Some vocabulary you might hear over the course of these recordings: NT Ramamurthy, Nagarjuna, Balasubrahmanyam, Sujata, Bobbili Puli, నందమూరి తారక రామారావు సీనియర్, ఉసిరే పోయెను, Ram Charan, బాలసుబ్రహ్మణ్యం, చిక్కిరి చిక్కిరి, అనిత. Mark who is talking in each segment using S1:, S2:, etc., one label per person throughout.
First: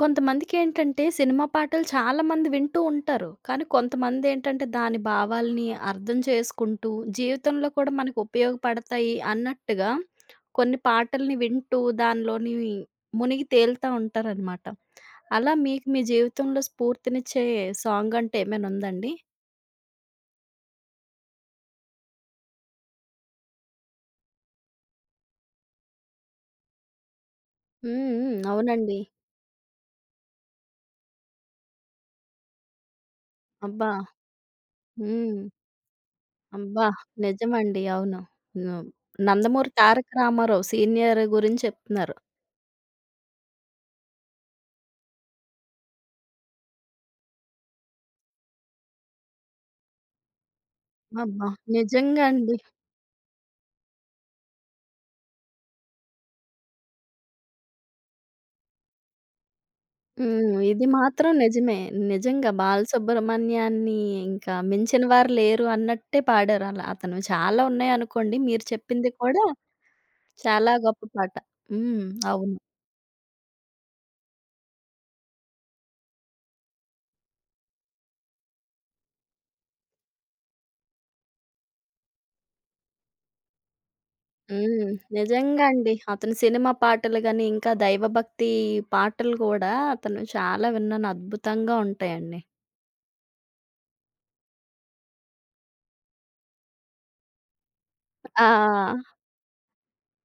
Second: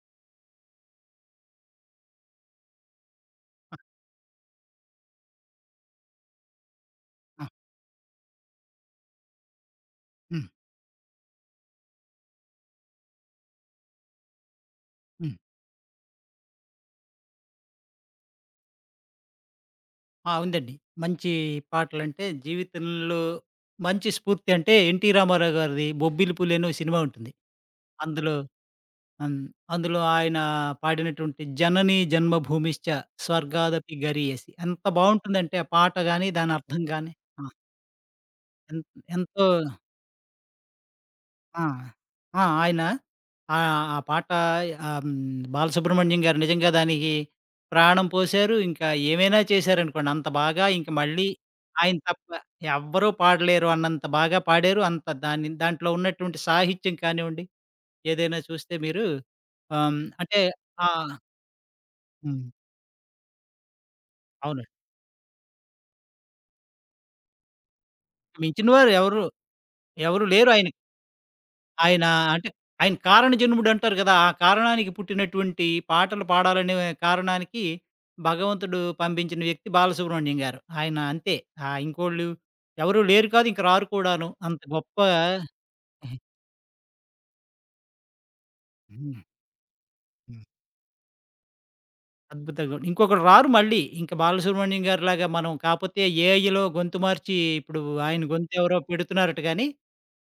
S1: కొంతమందికేంటంటే, cinema పాటలు చాలామంది వింటూ ఉంటారు. కానీ కొంతమందేంటంటే, దాని భావాల్ని అర్థం చేసుకుంటూ,
S2: ఆ!
S1: జీవితంలో కూడా మనకు ఉపయోగపడతాయి అన్నట్టుగా
S2: హ్మ్.
S1: కొన్ని పాటల్ని వింటూ, దానిలోని మునిగి తేలుతా ఉంటారనమాట.
S2: హ్మ్.
S1: అలా మీకు మీ జీవితంలో స్ఫూర్తినిచ్చే సాంగ్ అంటే ఏమైనా ఉందండి?
S2: ఆ! ఉందండి. మంచి పాటలంటే జీవితంలో మంచి స్ఫూర్తి అంటే 'ఎన్టీ రామారావు' గారిది 'బొబ్బిలి పులి' అనో సినిమా ఉంటుంది.
S1: హ్మ్.
S2: అందులో
S1: హ్మ్. అవునండి.
S2: అన్ అందులో ఆయన పాడినటువంటి 'జనని జన్మభూమిశ్చ
S1: అబ్బా!
S2: స్వర్గాదపి గరీయసి' ఎంత
S1: హ్మ్.
S2: బావుంటుందంటే ఆ పాట గాని దాని అర్థం
S1: అబ్బా!
S2: గాని. ఆ!
S1: నిజమండి. అవును. హ్మ్.
S2: ఎన్ ఎంతో
S1: నందమూరి తారక రామారావు సీనియర్ గురించి
S2: ఆ!
S1: చెప్తున్నారు.
S2: ఆ! ఆయన ఆ పాట ఆహ్, హ్మ్, 'బాలసుబ్రహ్మణ్యం' గారు నిజంగా దానికి ప్రాణం పోశారు. ఇంకా ఏమైనా చేశారనుకోండి. అంత బాగా ఇంక మళ్ళీ
S1: అబ్బా!
S2: ఆయన
S1: నిజంగా
S2: తప్ప
S1: అండి.
S2: ఎవ్వరూ పాడలేరు అన్నంత బాగా పాడారు. అంత దాన్ని దాంట్లో ఉన్నటువంటి సాహిత్యం కానివ్వండి, ఏదైనా చూస్తే మీరు అంటే.
S1: హ్మ్. ఇది
S2: ఆ!
S1: మాత్రం నిజమే.
S2: హ్మ్.
S1: నిజంగా బాలసుబ్రహ్మణ్యాన్ని ఇంకా
S2: అవును.
S1: మించిన వారు లేరు అన్నట్టే పాడారు అలా అతను. చాలా ఉన్నాయనుకోండి మీరు
S2: మించిన వారు
S1: చెప్పింది
S2: ఎవరు,
S1: కూడా
S2: ఎవరు లేరు
S1: చాలా
S2: ఆయనకి.
S1: గొప్ప పాట. హ్మ్.
S2: ఆయన అంటే
S1: అవును.
S2: ఆయన కారణ జన్ముడు అంటారు కదా! ఆ కారణానికి పుట్టినటువంటి పాటలు పాడాలనే కారణానికి భగవంతుడు పంపించిన వ్యక్తి బాలసుబ్రహ్మణ్యం గారు. ఆయన అంతే. ఇంకోళ్ళు ఎవరు లేరు కాదు, ఇంక రారు కూడాను. అంత
S1: హ్మ్.
S2: గొప్ప.
S1: నిజంగా అండి. అతని సినిమా పాటలు గాని, ఇంకా దైవభక్తి
S2: హ్మ్.
S1: పాటలు కూడా అతను
S2: హ్మ్.
S1: చాలా విన్నాను. అద్భుతంగా ఉంటాయండి.
S2: అద్భుతంగా ఇంకొకళ్ళు రారు మళ్ళీ. ఇంక బాలసుబ్రహ్మణ్యం గారిలాగా మనం కాపోతే ఏఐలో గొంతు మార్చి ఇప్పుడు ఆయన గొంతు ఎవరో
S1: ఆ!
S2: పెడుతున్నారట గానీ,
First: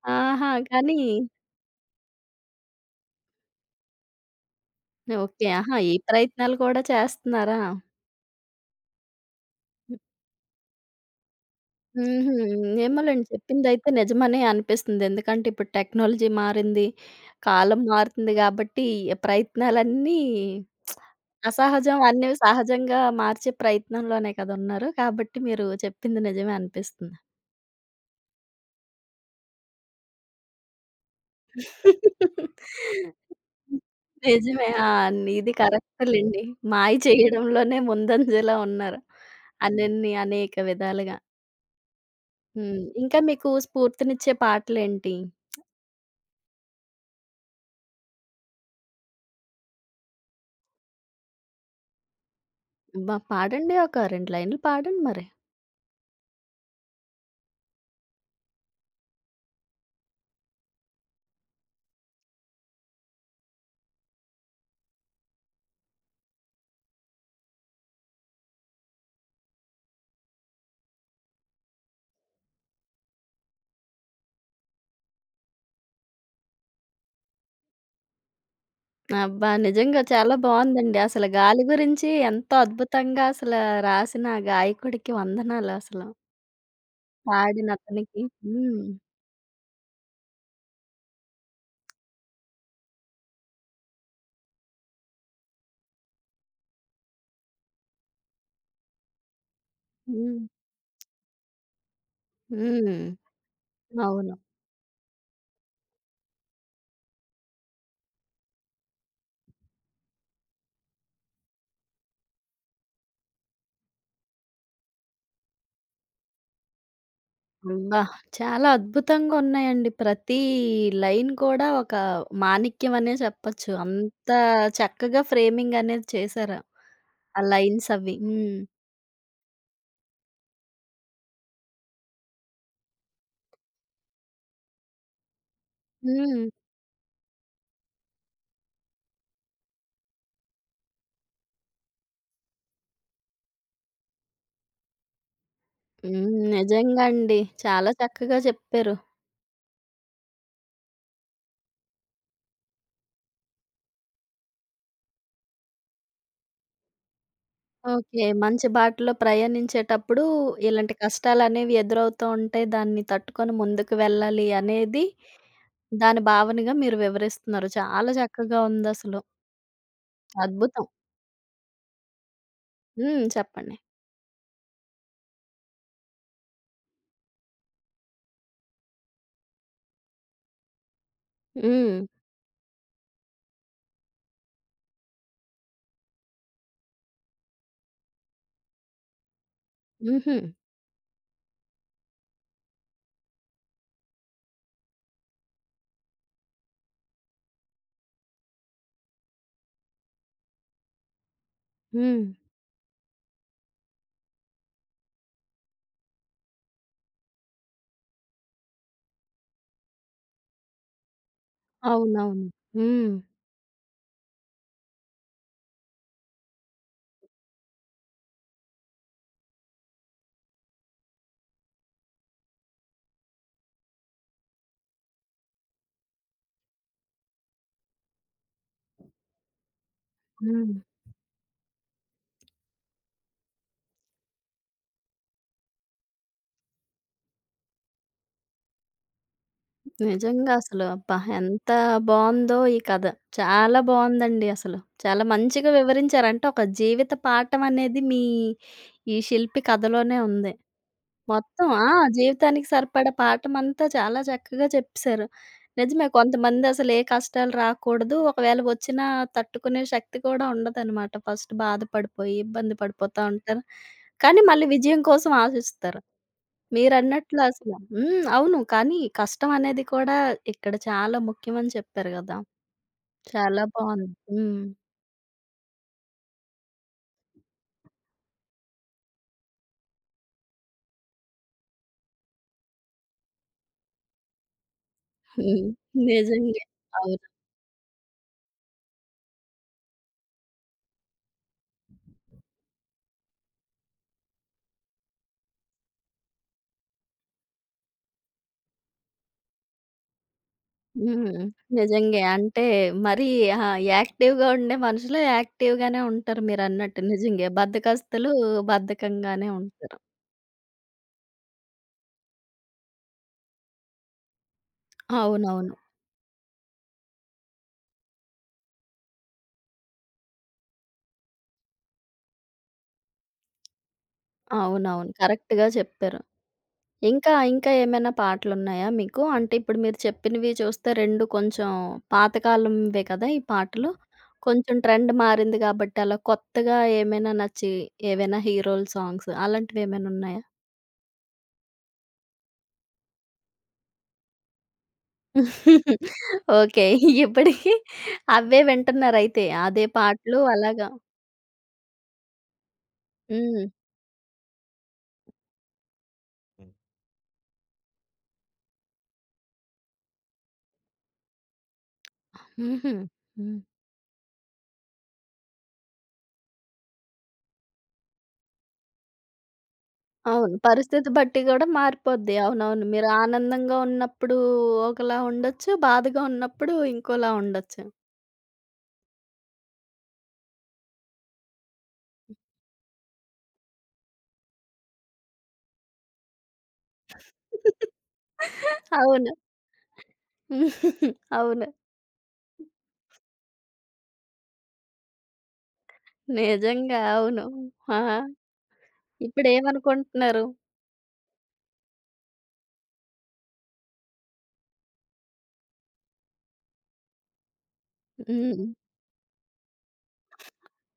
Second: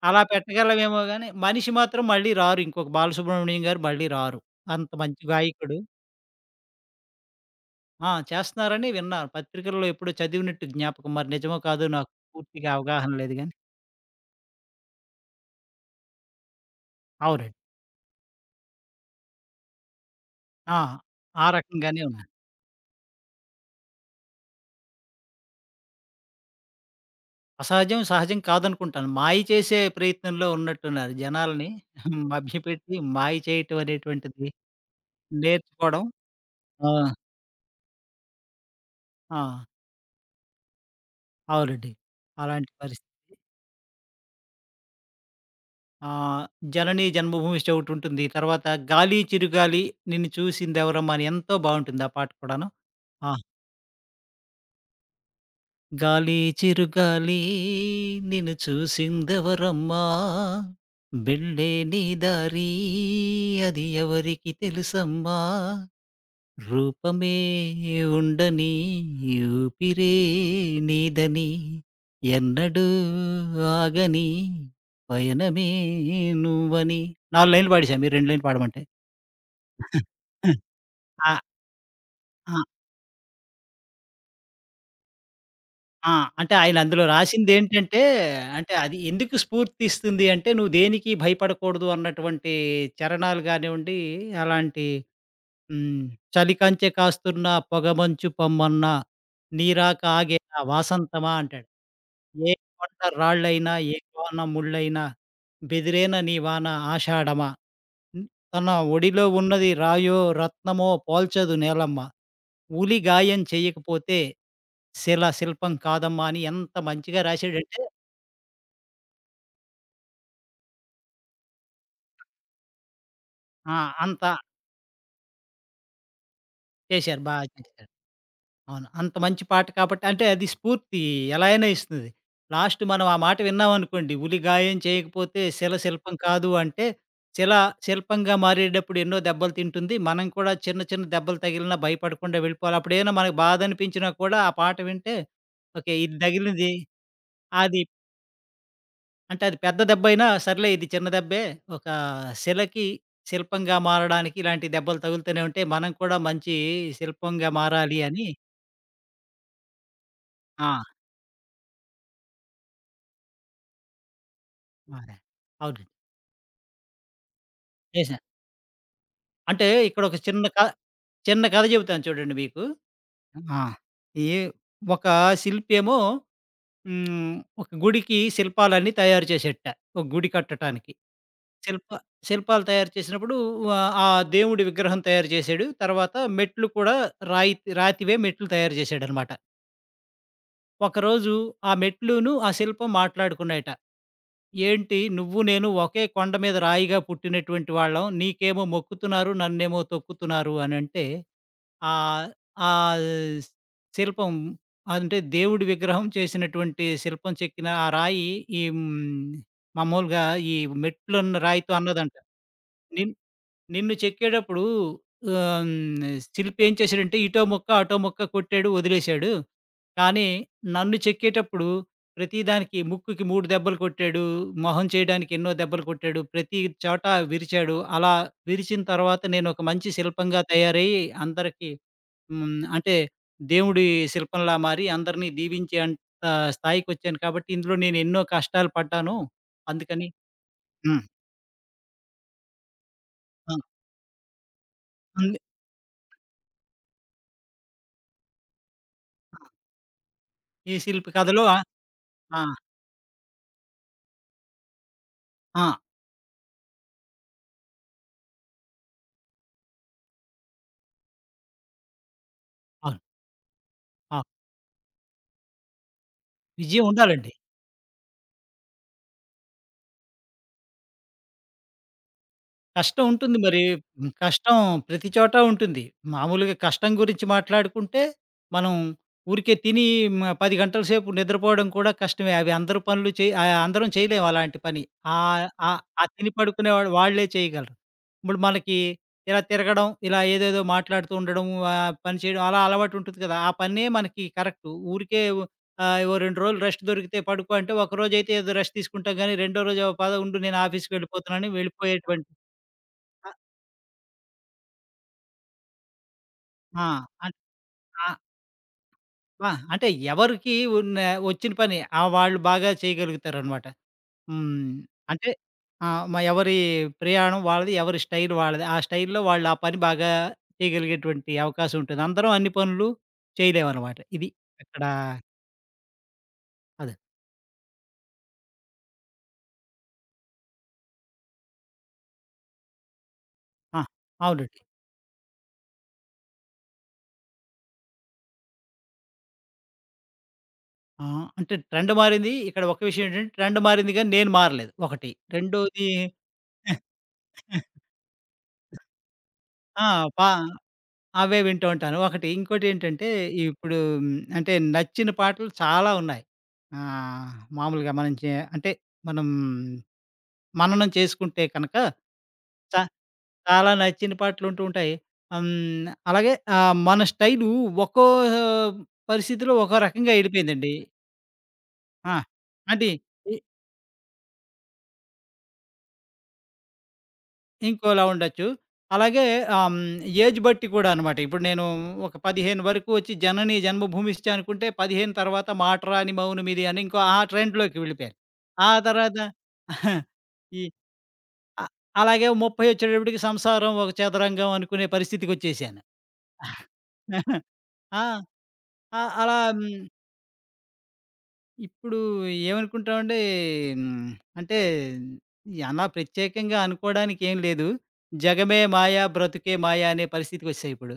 S2: అలా
S1: ఆహా! కానీ
S2: పెట్టగలమేమో గానీ, మనిషి మాత్రం మళ్ళీ రారు. ఇంకొక బాలసుబ్రహ్మణ్యం గారు మళ్ళీ రారు. అంత మంచి
S1: ఓకే. ఆహా!
S2: గాయకుడు.
S1: ఈ ప్రయత్నాలు కూడా చేస్తున్నారా?
S2: ఆ! చేస్తున్నారని విన్నాను. పత్రికల్లో ఎప్పుడో చదివినట్టు జ్ఞాపకం. మరి నిజమో కాదో నాకు
S1: హుహు.
S2: పూర్తిగా అవగాహన
S1: ఏమోలెండి
S2: లేదు గానీ.
S1: చెప్పిందైతే నిజమనే అనిపిస్తుంది. ఎందుకంటే ఇప్పుడు టెక్నాలజీ మారింది.
S2: అవునండి.
S1: కాలం మారుతుంది గాబట్టి ప్రయత్నాలన్నీ
S2: ఆ! ఆ
S1: అసహజం
S2: రకంగానే
S1: అన్నీ
S2: ఉన్నారు.
S1: సహజంగా మార్చే ప్రయత్నంలోనే కదా ఉన్నారు. కాబట్టి మీరు చెప్పింది నిజమే అనిపిస్తుంది.
S2: అసహజం, సహజం కాదనుకుంటాను. మాయ చేసే ప్రయత్నంలో ఉన్నట్టున్నారు. జనాల్ని మభ్యపెట్టి మాయ చేయటం అనేటువంటిది
S1: నిజమే. ఆ! ఇది
S2: నేర్చుకోవడం.
S1: కరెక్టేలెండి.
S2: ఆ!
S1: మాయ చేయడంలోనే ముందంజలో ఉన్నారు.
S2: ఆ!
S1: అనన్ని అనేక విధాలుగా.
S2: అవునండి. అలాంటి
S1: హ్మ్.
S2: పరిస్థితి.
S1: ఇంకా మీకు స్ఫూర్తినిచ్చే పాటలేంటి?
S2: ఆహ్, 'జనని జన్మభూమిష్ట' ఒకటుంటుంది. తర్వాత 'గాలి చిరుగాలి నిన్ను చూసిందెవరమ్మా' అని ఎంతో బావుంటుంది ఆ పాట కూడాను.
S1: అబ్బా!
S2: ఆ!
S1: పాడండి. ఒక 2 లైన్లు పాడండి మరి.
S2: గాలి చిరుగాలి, నిన్ను చూసిందెవరమ్మా, వెళ్ళే నీ దారి అది ఎవరికి తెలుసమ్మా, రూపమే ఉండని, ఊపిరే నీదని, ఎన్నడూ ఆగని పయనమే నువ్వని. నాలుగు లైన్లు పాడేశా మీరు రెండు లైన్లు పాడమంటే.
S1: అబ్బా! నిజంగా చాలా బావుందండి. అసలు గాలి గురించి ఎంతో
S2: ఆ!
S1: అద్భుతంగా అసలు రాసిన ఆ గాయకుడికి వందనాలు అసలు.
S2: ఆ! అంటే ఆయన అందులో
S1: పాడిన
S2: రాసిందేంటంటే,
S1: అతనికి.
S2: అంటే
S1: హ్మ్.
S2: అది ఎందుకు స్ఫూర్తిస్తుంది అంటే, నువ్వు దేనికి భయపడకూడదు అన్నటువంటి చరణాలు గానివ్వండి, అలాంటి. హ్మ్. చలికంచె కాస్తున్న, పొగమంచు పొమ్మన్న, నీరాక
S1: హ్మ్.
S2: ఆగేనా వాసంతమా అంటాడు. ఏ
S1: హ్మ్.
S2: కొండ రాళ్ళైనా, ఏ
S1: అవును.
S2: కోన ముళ్ళైనా, బెదిరేన నీ వాన ఆషాఢమా. హ్మ్. తన ఒడిలో ఉన్నది రాయో, రత్నమో పోల్చదు నేలమ్మ, ఉలి గాయం చెయ్యకపోతే శిలా శిల్పం కాదమ్మా! అని ఎంత మంచిగా రాశాడంటే.
S1: అబ్బా! చాలా అద్భుతంగా ఉన్నాయండి. ప్రతి లైన్ కూడా ఒక మాణిక్యం అనే చెప్పొచ్చు.
S2: ఆ!
S1: అంత
S2: అంత
S1: చక్కగా ఫ్రేమింగ్ అనేది చేశారు.
S2: చేశారు. బా
S1: ఆ
S2: చేశారు.
S1: లైన్స్ అవి. హ్మ్.
S2: అవును. అంత మంచి పాట కాబట్టి అంటే అది స్ఫూర్తి ఎలా అయినా ఇస్తుంది. లాస్ట్ మనం ఆ మాట విన్నామనుకోండి, ఉలి గాయం చేయకపోతే శిల శిల్పం
S1: హ్మ్.
S2: కాదు అంటే, శిల శిల్పంగా మారేటప్పుడు ఎన్నో దెబ్బలు తింటుంది. మనం కూడా చిన్న చిన్న దెబ్బలు తగిలినా భయపడకుండా వెళ్ళిపోవాలి. అప్పుడేమైనా మనకు బాధ అనిపించినా కూడా ఆ పాట వింటే ఓకే. ఇది
S1: హ్మ్.
S2: తగిలింది.
S1: నిజంగా అండి.
S2: అది
S1: చాలా చక్కగా చెప్పారు.
S2: అంటే అది పెద్ద దెబ్బయినా సర్లే ఇది చిన్న దెబ్బే. ఒక శిలకి శిల్పంగా మారడానికి ఇలాంటి దెబ్బలు తగులుతూనే ఉంటే మనం కూడా మంచి శిల్పంగా మారాలి
S1: ఓకే.
S2: అని.
S1: మంచి బాటలో ప్రయాణించేటప్పుడు
S2: ఆ!
S1: ఇలాంటి కష్టాలనేవి ఎదురవుతూ ఉంటాయి. దాన్ని తట్టుకొని ముందుకు వెళ్ళాలి అనేది
S2: మారా. అవునండి.
S1: దాని భావనగా మీరు వివరిస్తున్నారు. చాలా
S2: చేశా.
S1: చక్కగా ఉందసలు.
S2: అంటే ఇక్కడొక
S1: అద్భుతం.
S2: చిన్న కథ చెబుతాను చూడండి మీకు.
S1: హ్మ్.
S2: ఆ!
S1: చెప్పండి.
S2: ఈ ఒక శిల్పేమో. హ్మ్. ఒక గుడికి శిల్పాలన్నీ తయారు చేసేట. ఒక గుడి కట్టటానికి. శిల్ప
S1: హ్మ్.
S2: శిల్పాలు తయారు చేసినప్పుడు ఆ దేవుడి విగ్రహం తయారు చేశాడు. తర్వాత మెట్లు కూడా రాయి రాతివే మెట్లు తయారు చేశాడనమాట.
S1: హుహు.
S2: ఒకరోజు ఆ మెట్లును, ఆ శిల్పం మాట్లాడుకున్నాయట. "ఏంటి నువ్వు నేను ఒకే కొండ మీద రాయిగా పుట్టినటువంటి వాళ్ళం. నీకేమో మొక్కుతున్నారు, నన్నేమో తొక్కుతున్నారు" అనంటే
S1: హ్మ్.
S2: ఆహ్, ఆ ఆ శిల్పం అంటే దేవుడి విగ్రహం చేసినటువంటి శిల్పం చెక్కిన ఆ రాయి ఈ హ్మ్, మామూలుగా ఈ మెట్లున్న రాయితో అన్నదంట.
S1: అవునవును.
S2: "నిన్
S1: హ్మ్.
S2: నిన్ను చెక్కేటప్పుడు ఆహ్, హ్మ్. శిల్పి ఏం చేశాడంటే ఇటో ముక్క, అటో ముక్క కొట్టాడు, వదిలేశాడు. కానీ నన్ను చెక్కేటప్పుడు ప్రతిదానికి ముక్కుకి 3 దెబ్బలు కొట్టాడు, మొహం చేయడానికి ఎన్నో దెబ్బలు కొట్టాడు, ప్రతి చోట విరిచాడు. అలా విరిచిన తర్వాత నేనొక మంచి శిల్పంగా
S1: హ్మ్.
S2: తయారయ్యి అందరికి. హ్మ్. అంటే దేవుడి శిల్పంలా మారి అందరిని దీవించేంత స్థాయికొచ్చాను కాబట్టి ఇందులో నేనెన్నో కష్టాలు పడ్డాను. అందుకని.
S1: నిజంగా అసలు
S2: హ్మ్.
S1: అబ్బా! ఎంత బావుందో ఈ కథ.
S2: ఆ!
S1: చాలా బావుందండి అసలు. చాలా
S2: ఉంది.
S1: మంచిగా వివరించారు. అంటే ఒక జీవిత పాఠం అనేది మీ ఈ శిల్పి కథలోనే ఉంది.
S2: ఈ శిల్పి కథలో. ఆ!
S1: మొత్తం ఆ!
S2: ఆ!
S1: జీవితానికి సరిపడా పాఠమంతా చాలా చక్కగా చెప్పేశారు.
S2: ఆ!
S1: నిజమే కొంతమందసలు ఏ కష్టాలు రాకూడదు. ఒకవేళ వచ్చినా తట్టుకునే శక్తి కూడా ఉండదనమాట. ఫస్ట్ బాధపడిపోయి, ఇబ్బంది
S2: అవును.
S1: పడిపోతా ఉంటారు.
S2: ఆ!
S1: కానీ మళ్ళీ విజయం కోసం ఆశిస్తారు.
S2: విజయం ఉండాలండి.
S1: మీరన్నట్లు హ్మ్. అవును. కానీ కష్టం అనేది కూడా ఇక్కడ చాలా ముఖ్యమని చెప్పారు గదా!
S2: కష్టం ఉంటుంది మరి.
S1: చాలా
S2: హ్మ్.
S1: బావుంది. హ్మ్.
S2: కష్టం ప్రతి చోటా ఉంటుంది. మామూలుగా కష్టం గురించి మాట్లాడుకుంటే, మనం ఊరికే తిని 10 గంటల సేపు నిద్రపోవడం కూడా కష్టమే. అవి అందరు అందరం చేయలేము అలాంటి పని. ఆహ్,
S1: హ్మ్.
S2: ఆహ్, ఆ తిని
S1: నిజంగే.
S2: పడుకునే వాళ్ళు వాళ్ళే
S1: అవును.
S2: చేయగలరు. ఇప్పుడు మనకి ఇలా తిరగడం, ఇలా ఏదేదో మాట్లాడుతూ ఉండడం, పని చేయడం అలా అలవాటు ఉంటుంది కదా! ఆ పనే మనకి కరెక్టు. ఊరికే ఓ 2 రోజులు రెస్ట్ దొరికితే పడుకో అంటే, ఒకరోజైతే ఏదో రెస్ట్ తీసుకుంటాం గానీ, రెండో రోజు "ఓ పద ఉండు నేను
S1: హ్మ్.
S2: ఆఫీస్‌కెళ్ళిపోతున్నానని
S1: నిజంగే.
S2: వెళ్ళిపోయేటువంటి.
S1: అంటే మరీ ఆ! యాక్టివ్‌గా ఉండే మనుషులు యాక్టివ్‌గానే ఉంటారు
S2: ఆ!
S1: మీరన్నట్టు.
S2: అన్
S1: నిజంగే.
S2: ఆహ్,
S1: బద్ధకస్తులు బద్ధకంగానే
S2: ఆ! అంటే
S1: ఉంటారు.
S2: ఎవరికి ఉన్న వచ్చిన పని వాళ్ళు బాగా చేయగలుగుతారనమాట. హ్మ్. అంటే
S1: అవునవును.
S2: ఆహ్, మ ఎవరి ప్రయాణం వాళ్ళది, ఎవరి స్టైల్ వాళ్ళది. ఆ స్టైల్‌లో వాళ్ళు ఆ పని బాగా చేయగలిగేటువంటి అవకాశం ఉంటుంది. అందరం అన్ని పనులు చేయలేమనమాట. ఇది ఇక్కడ
S1: అవునవును. కరెక్ట్‌గా చెప్పారు.
S2: అదే.
S1: ఇంకా, ఏమైనా పాటలున్నాయా మీకు? అంటే ఇప్పుడు మీరు చెప్పినవి చూస్తే 2 కొంచెం పాతకాలంవే కదా! ఈ
S2: ఆ!
S1: పాటలు.
S2: అవునండి.
S1: కొంచెం ట్రెండ్ మారింది కాబట్టి అలా కొత్తగా ఏమైనా నచ్చి ఏవైనా హీరోల సాంగ్స్ అలాంటివేమైనా ఉన్నాయా?
S2: ఆ! అంటే ట్రెండ్ మారింది. ఇక్కడ ఒక విషయం ఏంటంటే ట్రెండ్ మారింది గానీ నేను మారలేదు ఒకటి. రెండోది.
S1: ఓకే. ఇప్పటికి అవే వింటున్నారయితే. అదే
S2: ఆ! పా
S1: పాటలు అలాగా.
S2: అవే వింటూ ఉంటాను. ఒకటి. ఇంకోటేంటంటే,
S1: హ్మ్.
S2: ఇప్పుడు. హ్మ్. అంటే నచ్చిన పాటలు చాలా ఉన్నాయి. ఆహ్, మామూలుగా మనం చే అంటే మనం మననం చేసుకుంటే కనుక చ
S1: హుహు. హ్మ్.
S2: చాలా నచ్చిన పాటలుంటూ ఉంటాయి. హ్మ్. అలాగే మన స్టైలు ఒక్కో పరిస్థితిలో ఒక్కో రకంగా
S1: అవును.
S2: ఎళ్ళిపోయిందండి.
S1: పరిస్థితి బట్టి గూడా
S2: ఆ!
S1: మారిపోద్ది. అవునవును.
S2: అంటే
S1: మీరు ఆనందంగా ఉన్నప్పుడు ఒకలా ఉండొచ్చు. బాధగా ఉన్నప్పుడు ఇంకోలా ఉండొచ్చు.
S2: ఇంకోలా ఉండొచ్చు. అలాగే ఆహ్, హ్మ్, ఏజ్ బట్టి కూడా అనమాట. ఇప్పుడు నేను ఒక 15 వరకు వచ్చి 'జనని జన్మభూమిశ్చ' అనుకుంటే 15 తర్వాత 'మాటరాని మౌనమిది' అని ఇంకో ఆ ట్రెండ్‌లోకి వెళ్ళిపోయాను. ఆ తర్వాత
S1: అవును.
S2: ఈ అ
S1: అవును.
S2: అలాగే 30 వచ్చేటప్పటికి 'సంసారం ఒక చదరంగం' అనుకునే పరిస్థితికొచ్చేసాను.
S1: నిజంగా. అవును. ఆ!
S2: ఆ! ఆ! అలా. హ్మ్.
S1: ఇప్పుడేమనుకుంటున్నారు?
S2: ఇప్పుడు ఏమనుకుంటామంటే హ్మ్, అంటే అలా ప్రత్యేకంగా అనుకోవడానికి ఏం లేదు. జగమే
S1: హ్మ్.
S2: మాయ, బ్రతుకే మాయ అనే పరిస్థితికొచ్చేసా ఇప్పుడు.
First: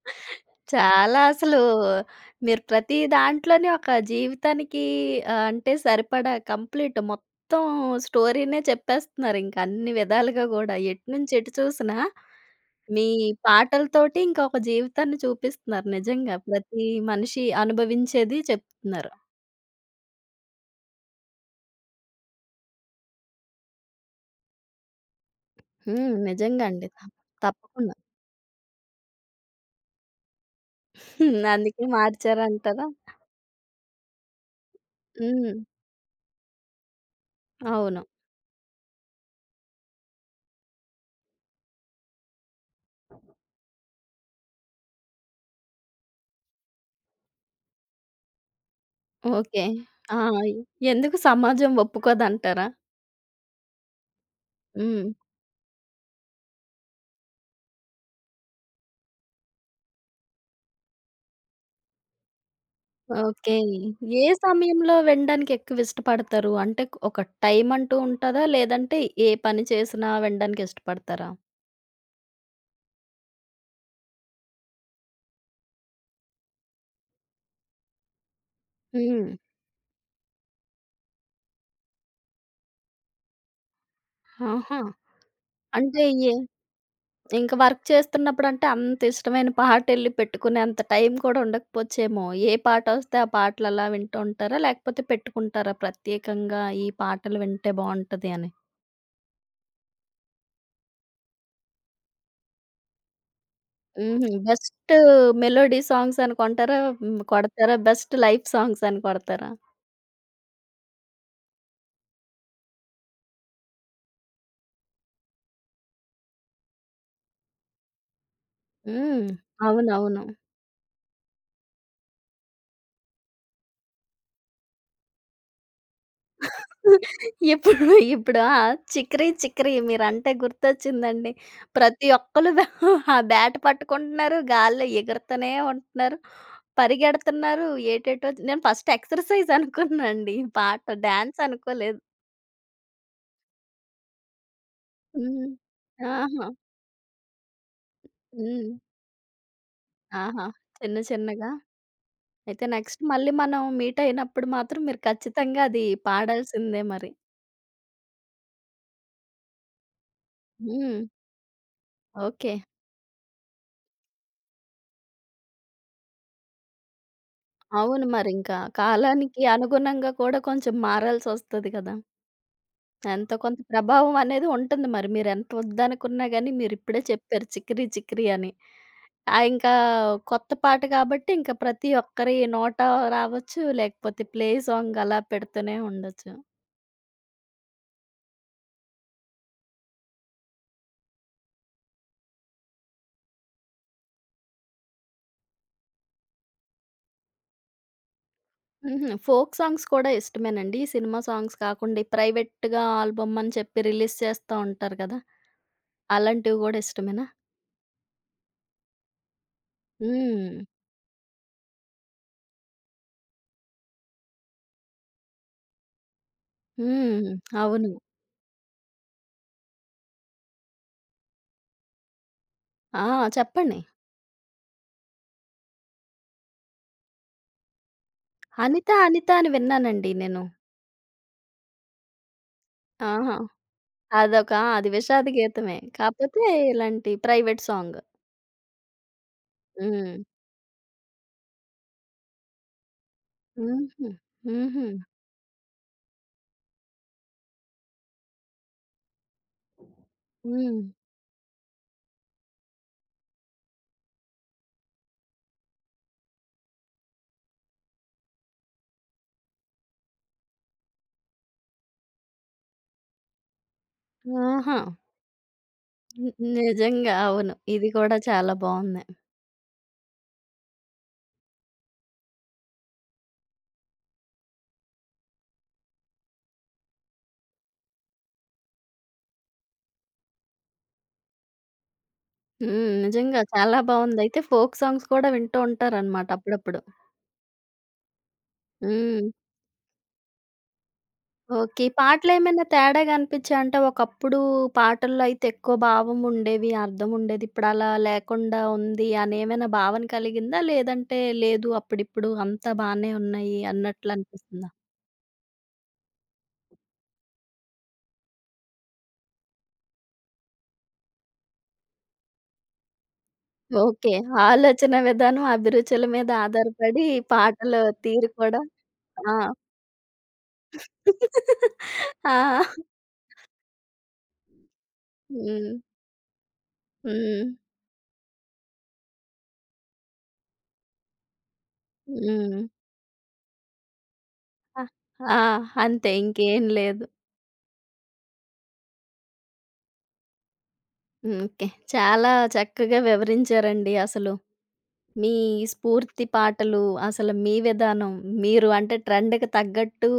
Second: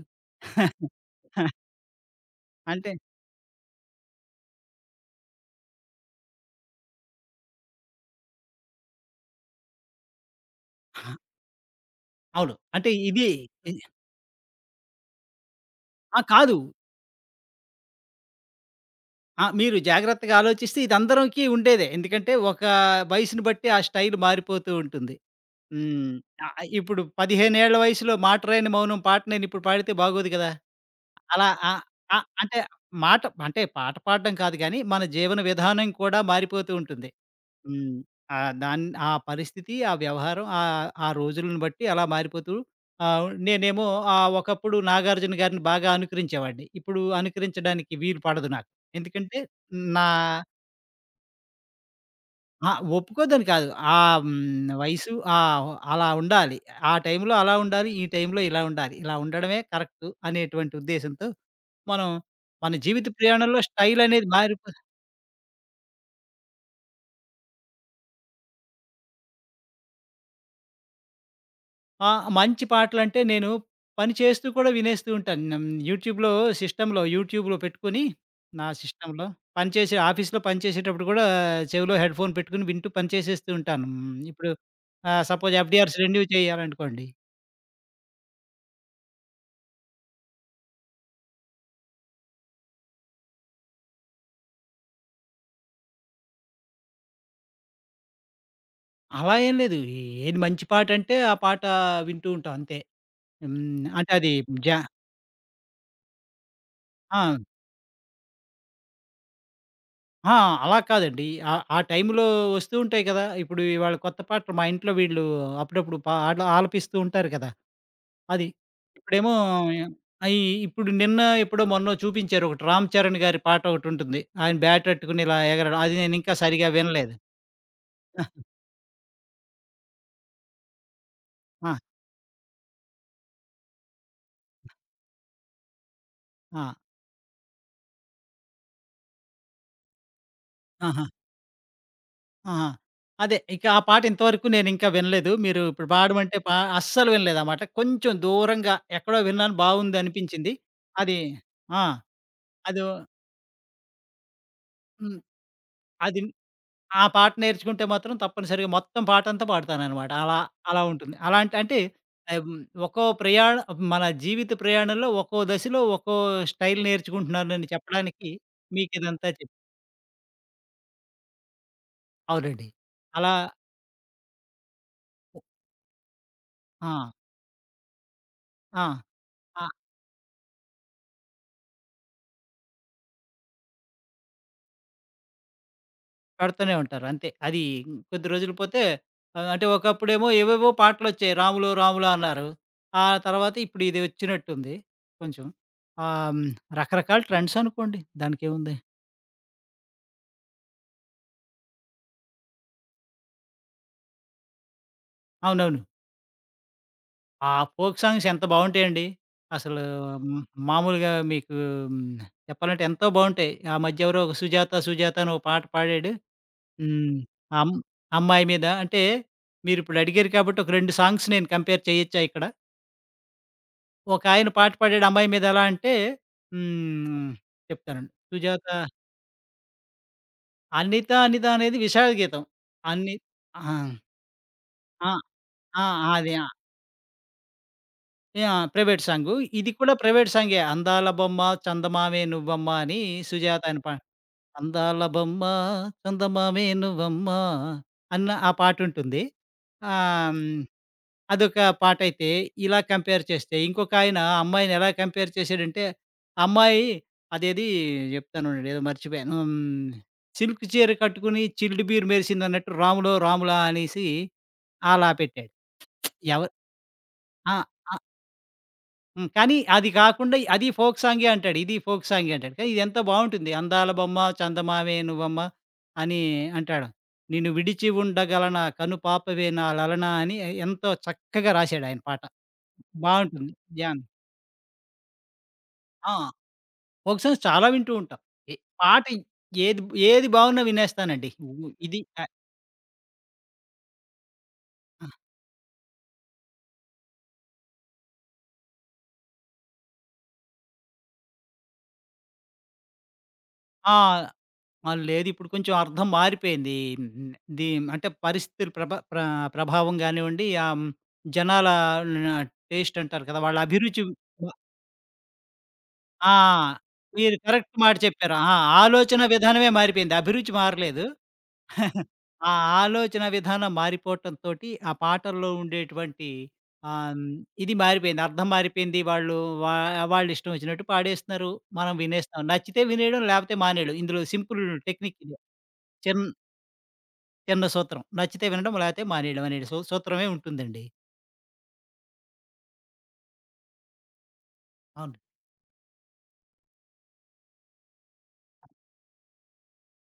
S1: చాలా అసలు మీరు
S2: అంటే
S1: ప్రతి దాంట్లోనే ఒక జీవితానికి ఆహ్, అంటే సరిపడా కంప్లీట్ మొత్తం స్టోరీనే చెప్పేస్తున్నారు. ఇంక అన్ని విధాలుగా గూడా. ఎటు నుంచి ఎటు చూసినా
S2: అవును.
S1: మీ
S2: ఇది-
S1: పాటలతోటి ఇంకొక జీవితాన్ని చూపిస్తున్నారు.
S2: ఆ!
S1: నిజంగా
S2: కాదు.
S1: ప్రతి మనిషి అనుభవించేది చెప్తున్నారు.
S2: ఆ! మీరు జాగ్రత్తగా ఆలోచిస్తే ఇది అందరికీ ఉండేదే. ఎందుకంటే ఒక వయసుని బట్టి ఆ స్టైల్ మారిపోతూ ఉంటుంది. హ్మ్.
S1: హ్మ్. నిజంగా అండి.
S2: ఇప్పుడు 15 ఏళ్ల
S1: తప్పకుండా.
S2: వయసులో 'మాట రాని మౌనం' పాట నేనిప్పుడు పాడితే బాగోదు కదా! అలా ఆహ్,
S1: అందుకే
S2: ఆహ్, అంటే
S1: మార్చారంటారా?
S2: మాట అంటే పాట పాడడం కాదు గానీ, మన జీవన
S1: హ్మ్.
S2: విధానం కూడా మారిపోతూ ఉంటుంది. హ్మ్.
S1: అవును.
S2: ఆహ్, దాన్ ఆ పరిస్థితి, ఆ వ్యవహారం, ఆ రోజులను బట్టి అలా మారిపోతూ. నేనేమో ఒకప్పుడు 'నాగార్జున' గారిని బాగా అనుకరించేవాడిని. ఇప్పుడు అనుకరించడానికి వీలు పడదు నాకు. ఎందుకంటే
S1: ఓకే.
S2: నా.
S1: ఆ! ఎందుకు సమాజం ఒప్పుకోదంటారా?
S2: ఆ! ఒప్పుకోద్దని కాదు. ఆహ్, హ్మ్.
S1: హ్మ్.
S2: వయసు అలా ఉండాలి. ఆ టైంలో అలా ఉండాలి. ఈ టైంలో ఇలా ఉండాలి. ఇలా ఉండడమే కరెక్టు అనేటువంటి ఉద్దేశంతో మనం మన జీవిత
S1: ఓకే.
S2: ప్రయాణంలో స్టైల్
S1: ఏ
S2: అనేది మారిపో.
S1: సమయంలో వినడానికి ఎక్కువ ఇష్టపడతారు? అంటే ఒక టైమ్ అంటూ ఉంటదా? లేదంటే ఏ పని చేసినా వినడానికి ఇష్టపడతారా?
S2: ఆ! మంచి పాటలంటే నేను పని చేస్తూ కూడా వినేస్తూ ఉంటాను. హ్మ్. యూట్యూబ్‌లో పెట్టుకొని నా సిస్టమ్‌లో
S1: హ్మ్.
S2: ఆఫీస్‌లో పనిచేసేటప్పుడు కూడా చెవిలో హెడ్‌ఫోన్ పెట్టుకొని వింటూ పని చేసేస్తూ ఉంటాను. హ్మ్. ఇప్పుడు
S1: ఆహా!
S2: సపోజ్ ఎఫ్‌డిఆర్స్
S1: అంటే
S2: రెన్యూ
S1: ఏ
S2: చేయాలనుకోండి.
S1: ఇంక వర్క్ చేస్తున్నప్పుడంటే అంత ఇష్టమైన పాటెళ్లి పెట్టుకునేంత టైం కూడా ఉండకపోవచ్చేమో. ఏ పాటొస్తే ఆ పాటలలా వింటూ ఉంటారా? లేకపోతే పెట్టుకుంటారా ప్రత్యేకంగా ఈ పాటలు వింటే బావుంటది అని?
S2: అలా ఏం లేదు. ఏది మంచి పాటంటే ఆ పాట వింటూ ఉంటాం అంతే. హ్మ్. అంటే
S1: హుహు.
S2: అది. జ
S1: బెస్ట్ మెలోడీ సాంగ్స్ అని కొంటారా? హ్మ్.
S2: ఆ!
S1: కొడతారా? బెస్ట్ లైఫ్ సాంగ్స్ అని కొడతారా?
S2: ఆ! అలా కాదండి. ఆ టైంలో వస్తూ ఉంటాయి కదా! ఇప్పుడు ఇవాళ కొత్త పాటలు మా ఇంట్లో వీళ్ళు అప్పుడప్పుడు అలా ఆలపిస్తూ ఉంటారు కదా! అది.
S1: హ్మ్.
S2: ఇప్పుడేమో
S1: అవునవును.
S2: అయి ఇప్పుడు నిన్న ఎప్పుడో మొన్నో చూపించారు ఒకటి 'రామ్ చరణ్' గారి పాట ఒకటుంటుంది. ఆయన బ్యాట్ పట్టుకొని ఇలా ఎగరడం. అది నేనింకా సరిగ్గా వినలేదు.
S1: ఇప్పుడు, ఇప్పుడు,
S2: ఆ!
S1: ఆ! 'చిక్కిరి చిక్కిరి' మీరంటే గుర్తొచ్చిందండి.
S2: ఆ!
S1: ప్రతి ఒక్కళ్ళు ఆ బ్యాట్ పట్టుకుంటున్నారు. గాల్లో ఎగురుతూనే ఉంటున్నారు.
S2: ఆ!
S1: పరిగెడుతున్నారు. ఏటేటో నేను ఫస్ట్ ఎక్సర్‌సైజ్ అనుకున్నానండి. ఈ పాట
S2: ఆహా!
S1: డాన్స్ అనుకోలేదు.
S2: ఆహా! అదే. ఇక ఆ పాట ఇంతవరకు నేనింకా వినలేదు.
S1: హ్మ్.
S2: మీరు ఇప్పుడు పాడమంటే
S1: ఆహా!
S2: అస్సలు వినలేదనమాట. కొంచెం
S1: హ్మ్.
S2: దూరంగా ఎక్కడో విన్నాను
S1: ఆహా!
S2: బావుందనిపించింది.
S1: చిన్న
S2: అది.
S1: చిన్నగా.
S2: ఆ!
S1: అయితే
S2: అదో.
S1: నెక్స్ట్ మళ్ళీ మనం మీట్ అయినప్పుడు మాత్రం మీరు
S2: హ్మ్.
S1: ఖచ్చితంగా అది
S2: అది.
S1: పాడాల్సిందే
S2: ఆ
S1: మరి.
S2: పాట నేర్చుకుంటే మాత్రం తప్పనిసరిగా మొత్తం పాటంతా పాడతాననమాట. అలా, అలా
S1: హ్మ్.
S2: ఉంటుంది. అలాంటి అంటే. ఆహ్,
S1: ఓకే.
S2: హ్మ్. ఒక్కో ప్రయాణ మన జీవిత ప్రయాణంలో ఒక్కో దశలో ఒక్కో స్టైల్ నేర్చుకుంటున్నానని
S1: అవును
S2: చెప్పడానికి.
S1: మరింకా.
S2: మీకిదంతా
S1: కాలానికి
S2: చెప్
S1: అనుగుణంగా కూడా కొంచెం మారాల్సొస్తది కదా!
S2: అవునండి. అలా.
S1: ఎంతో కొంత ప్రభావం అనేది ఉంటుంది మరి. మీరెంత వద్దనుకున్నా గానీ,
S2: ఆ!
S1: మీరిప్పుడే చెప్పారు 'చికిరి చికిరి' అని.
S2: ఆ!
S1: ఆ!
S2: ఆ!
S1: ఇంకా కొత్త పాట కాబట్టి, ఇంక ప్రతి ఒక్కరి నోట రావచ్చు, లేకపోతే ప్లే సాంగ్ అలా పెడుతూనే ఉండొచ్చు.
S2: పెడుతూనే ఉంటారు అంతే. అది కొద్ది రోజులు పోతే అంటే ఒకప్పుడేమో ఏవేవో పాటలొచ్చాయి. 'రాములో రాములో' అన్నారు. ఆ తర్వాత ఇప్పుడు ఇది వచ్చినట్టుంది కొంచెం. ఆహ్, హ్మ్, రకరకాల ట్రెండ్స్ అనుకోండి. దానికేముంది.
S1: హుహు. ఫోక్ సాంగ్స్ కూడా ఇష్టమేనండి? ఈ సినిమా సాంగ్స్ కాకుండా, ఈ ప్రైవేట్‌గా ఆల్బమ్ అని చెప్పి రిలీజ్ చేస్తా ఉంటారు కదా!
S2: అవునవును.
S1: అలాంటివి గూడా ఇష్టమేనా?
S2: ఆ ఫోక్ సాంగ్స్ ఎంత బావుంటాయండి. అసలు. హ్మ్,
S1: హ్మ్.
S2: మామూలుగా మీకు హ్మ్, చెప్పాలంటే ఎంతో బావుంటాయి. ఆ మధ్య ఎవరో ఒక 'సుజాత సుజాత' అని ఒక పాట పాడాడు. హ్మ్.
S1: హ్మ్.
S2: అమ్
S1: అవును.
S2: అమ్మాయి మీద అంటే మీరిప్పుడు అడిగారు కాబట్టి ఒక 2 సాంగ్స్ నేను కంపేర్ చేయొచ్చా ఇక్కడ?
S1: ఆ! చెప్పండి.
S2: ఒకాయన పాట పాడాడు అమ్మాయి మీద ఎలా అంటే. హ్మ్. చెప్తానండి. 'సుజాత'.
S1: అనిత, 'అనిత' అని విన్నానండి నేను.
S2: 'అన్నిత అనిత' అనేది విశాల గీతం. అన్ని
S1: ఆహా!
S2: ఆ!
S1: అదొక ఆ! అది
S2: ఆ!
S1: విషాద గీతమే.
S2: ఆ! అది
S1: కాపోతే
S2: ఆ!
S1: ఇలాంటి private song.
S2: Yeah! Private song. ఇది కూడా
S1: హ్మ్.
S2: ప్రైవేట్ సాంగే. 'అందాల బొమ్మ చందమామే నువ్వమ్మ' అని 'సుజాత' అని
S1: హుహు. హుహు.
S2: 'అందాల బొమ్మ చందమామే నువ్వమ్మ' అన్న ఆ పాటుంటుంది. ఆహ్, హ్మ్.
S1: హ్మ్.
S2: అదొక పాటైతే, ఇలా కంపేర్ చేస్తే, ఇంకొకాయన అమ్మాయిని ఎలా కంపేర్ చేశాడంటే, అమ్మాయి అదేది జెప్తాను ఉండండి. ఏదో మర్చిపోయాను. హ్మ్. 'సిల్క్ చీర కట్టుకొని చిల్డ్ బీర్ మెరిసిందన్నట్టు 'రాములో రాములా' అనేసి
S1: ఆహా!
S2: అలా పెట్టాడు.
S1: ని
S2: ఎవరు.
S1: నిజంగా అవును.
S2: ఆ!
S1: ఇది
S2: ఆ!
S1: కూడా చాలా బావుంది.
S2: హ్మ్. కానీ అది కాకుండా అది ఫోక్ సాంగే అంటాడు. ఇది ఫోక్ సాంగే అంటాడు. కానీ ఇదెంత బావుంటుంది. 'అందాల బొమ్మ చందమావే నువ్వమ్మ' అని అంటాడు. 'నిన్ను విడిచి ఉండగలనా కనుపాపవే నా లలనా' అని ఎంతో చక్కగా రాశాడాయన పాట.
S1: హ్మ్. నిజంగా
S2: బావుంటుంది.
S1: చాలా
S2: ధ్యానం.
S1: బావుంది. అయితే ఫోక్ సాంగ్స్ కూడా వింటూ
S2: ఆ!
S1: ఉంటారనమాట అప్పుడప్పుడు.
S2: ఫోక్ సాంగ్స్ చాలా వింటూ ఉంటాం. ఏ పాట
S1: హ్మ్.
S2: ఏది ఏది బాగున్నా వినేస్తానండి.
S1: ఓకే.
S2: ఇది ఆహ్,
S1: పాటలేమైనా తేడా గనిపిచ్చాయి? అంటే ఒకప్పుడు పాటల్లో అయితే ఎక్కువ భావం ఉండేవి, అర్థం ఉండేది. ఇప్పుడలా లేకుండా ఉంది అనేమైనా భావన కలిగిందా? లేదంటే లేదు అప్పుడిప్పుడు అంతా బానే ఉన్నాయి
S2: ఆ!
S1: అన్నట్లు అనిపిస్తుందా?
S2: ఆ! లేదు ఇప్పుడు కొంచెం అర్థం మారిపోయింది. హ్మ్. దీ అంటే పరిస్థితుల ప్రభ ప్ర ప్రభావం గానివ్వండి, జనాల టేస్ట్ అంటారు కదా! వాళ్ళ అభిరుచి.
S1: ఓకే. ఆలోచన విధానం, అభిరుచుల మీద
S2: ఆ!
S1: ఆధారపడి
S2: మీరు కరెక్ట్
S1: పాటలు
S2: మాట
S1: తీరు
S2: చెప్పారు. ఆ!
S1: కూడా
S2: ఆలోచన
S1: ఆ!
S2: విధానమే మారిపోయింది. అభిరుచి మారలేదు.
S1: ఆ!
S2: ఆ ఆలోచన విధానం మారిపోవటంతోటి ఆ పాటల్లో
S1: హ్మ్.
S2: ఉండేటువంటి. ఆమ్,
S1: హ్మ్.
S2: ఇది మారిపోయింది. అర్థం మారిపోయింది. వాళ్ళు వా వాళ్ళిష్టం వచ్చినట్టు పాడేస్తున్నారు. మనం వినేస్తున్నాం.
S1: హ్మ్.
S2: నచ్చితే వినేయడం లేకపోతే మానేయడం. ఇందులో సింపుల్
S1: ఆ!
S2: టెక్నిక్ ఇది.
S1: ఆ! అంతే
S2: చిన్
S1: ఇంకేం లేదు.
S2: చిన్న సూత్రం. నచ్చితే వినడం లేకపోతే మానేయడం అనే సూత్రమే ఉంటుందండి.
S1: హ్మ్. ఓకే. చాలా చక్కగా వివరించారండి అసలు.
S2: అవును.
S1: మీ స్ఫూర్తి పాటలు, అసలు మీ విధానం, మీరు అంటే ట్రెండ్‌కి తగ్గట్టు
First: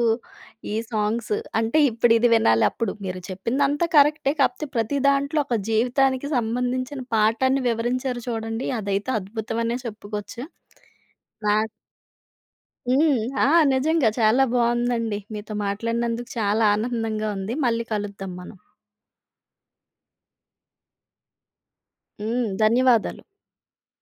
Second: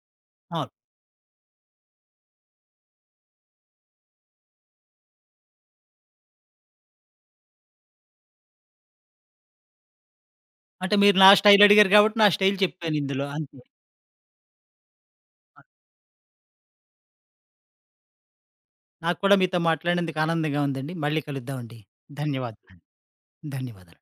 S2: అవును.
S1: ఈ సాంగ్స్ అంటే ఇప్పుడు ఇది వినాలి అప్పుడు. మీరు చెప్పిందంతా కరెక్టే. కాకపోతే ప్రతి దాంట్లో ఒక జీవితానికి సంబంధించిన పాఠాన్ని వివరించారు చూడండి. అదైతే అద్భుతమనే చెప్పుకోవచ్చు.
S2: అంటే మీరు నా స్టైల్
S1: నాకు
S2: అడిగారు కాబట్టి నా స్టైల్ చెప్పాను
S1: హ్మ్.
S2: ఇందులో
S1: ఆ!
S2: అంతే.
S1: నిజంగా చాలా బావుందండి. మీతో మాట్లాడినందుకు చాలా ఆనందంగా ఉంది. మళ్ళీ కలుద్దాం మనం.
S2: నాకు కూడా మీతో మాట్లాడినందుకు ఆనందంగా ఉందండి. మళ్ళీ కలుద్దామండి.
S1: హ్మ్.
S2: ధన్యవాదాలండి.
S1: ధన్యవాదాలు.
S2: ధన్యవాదాలు.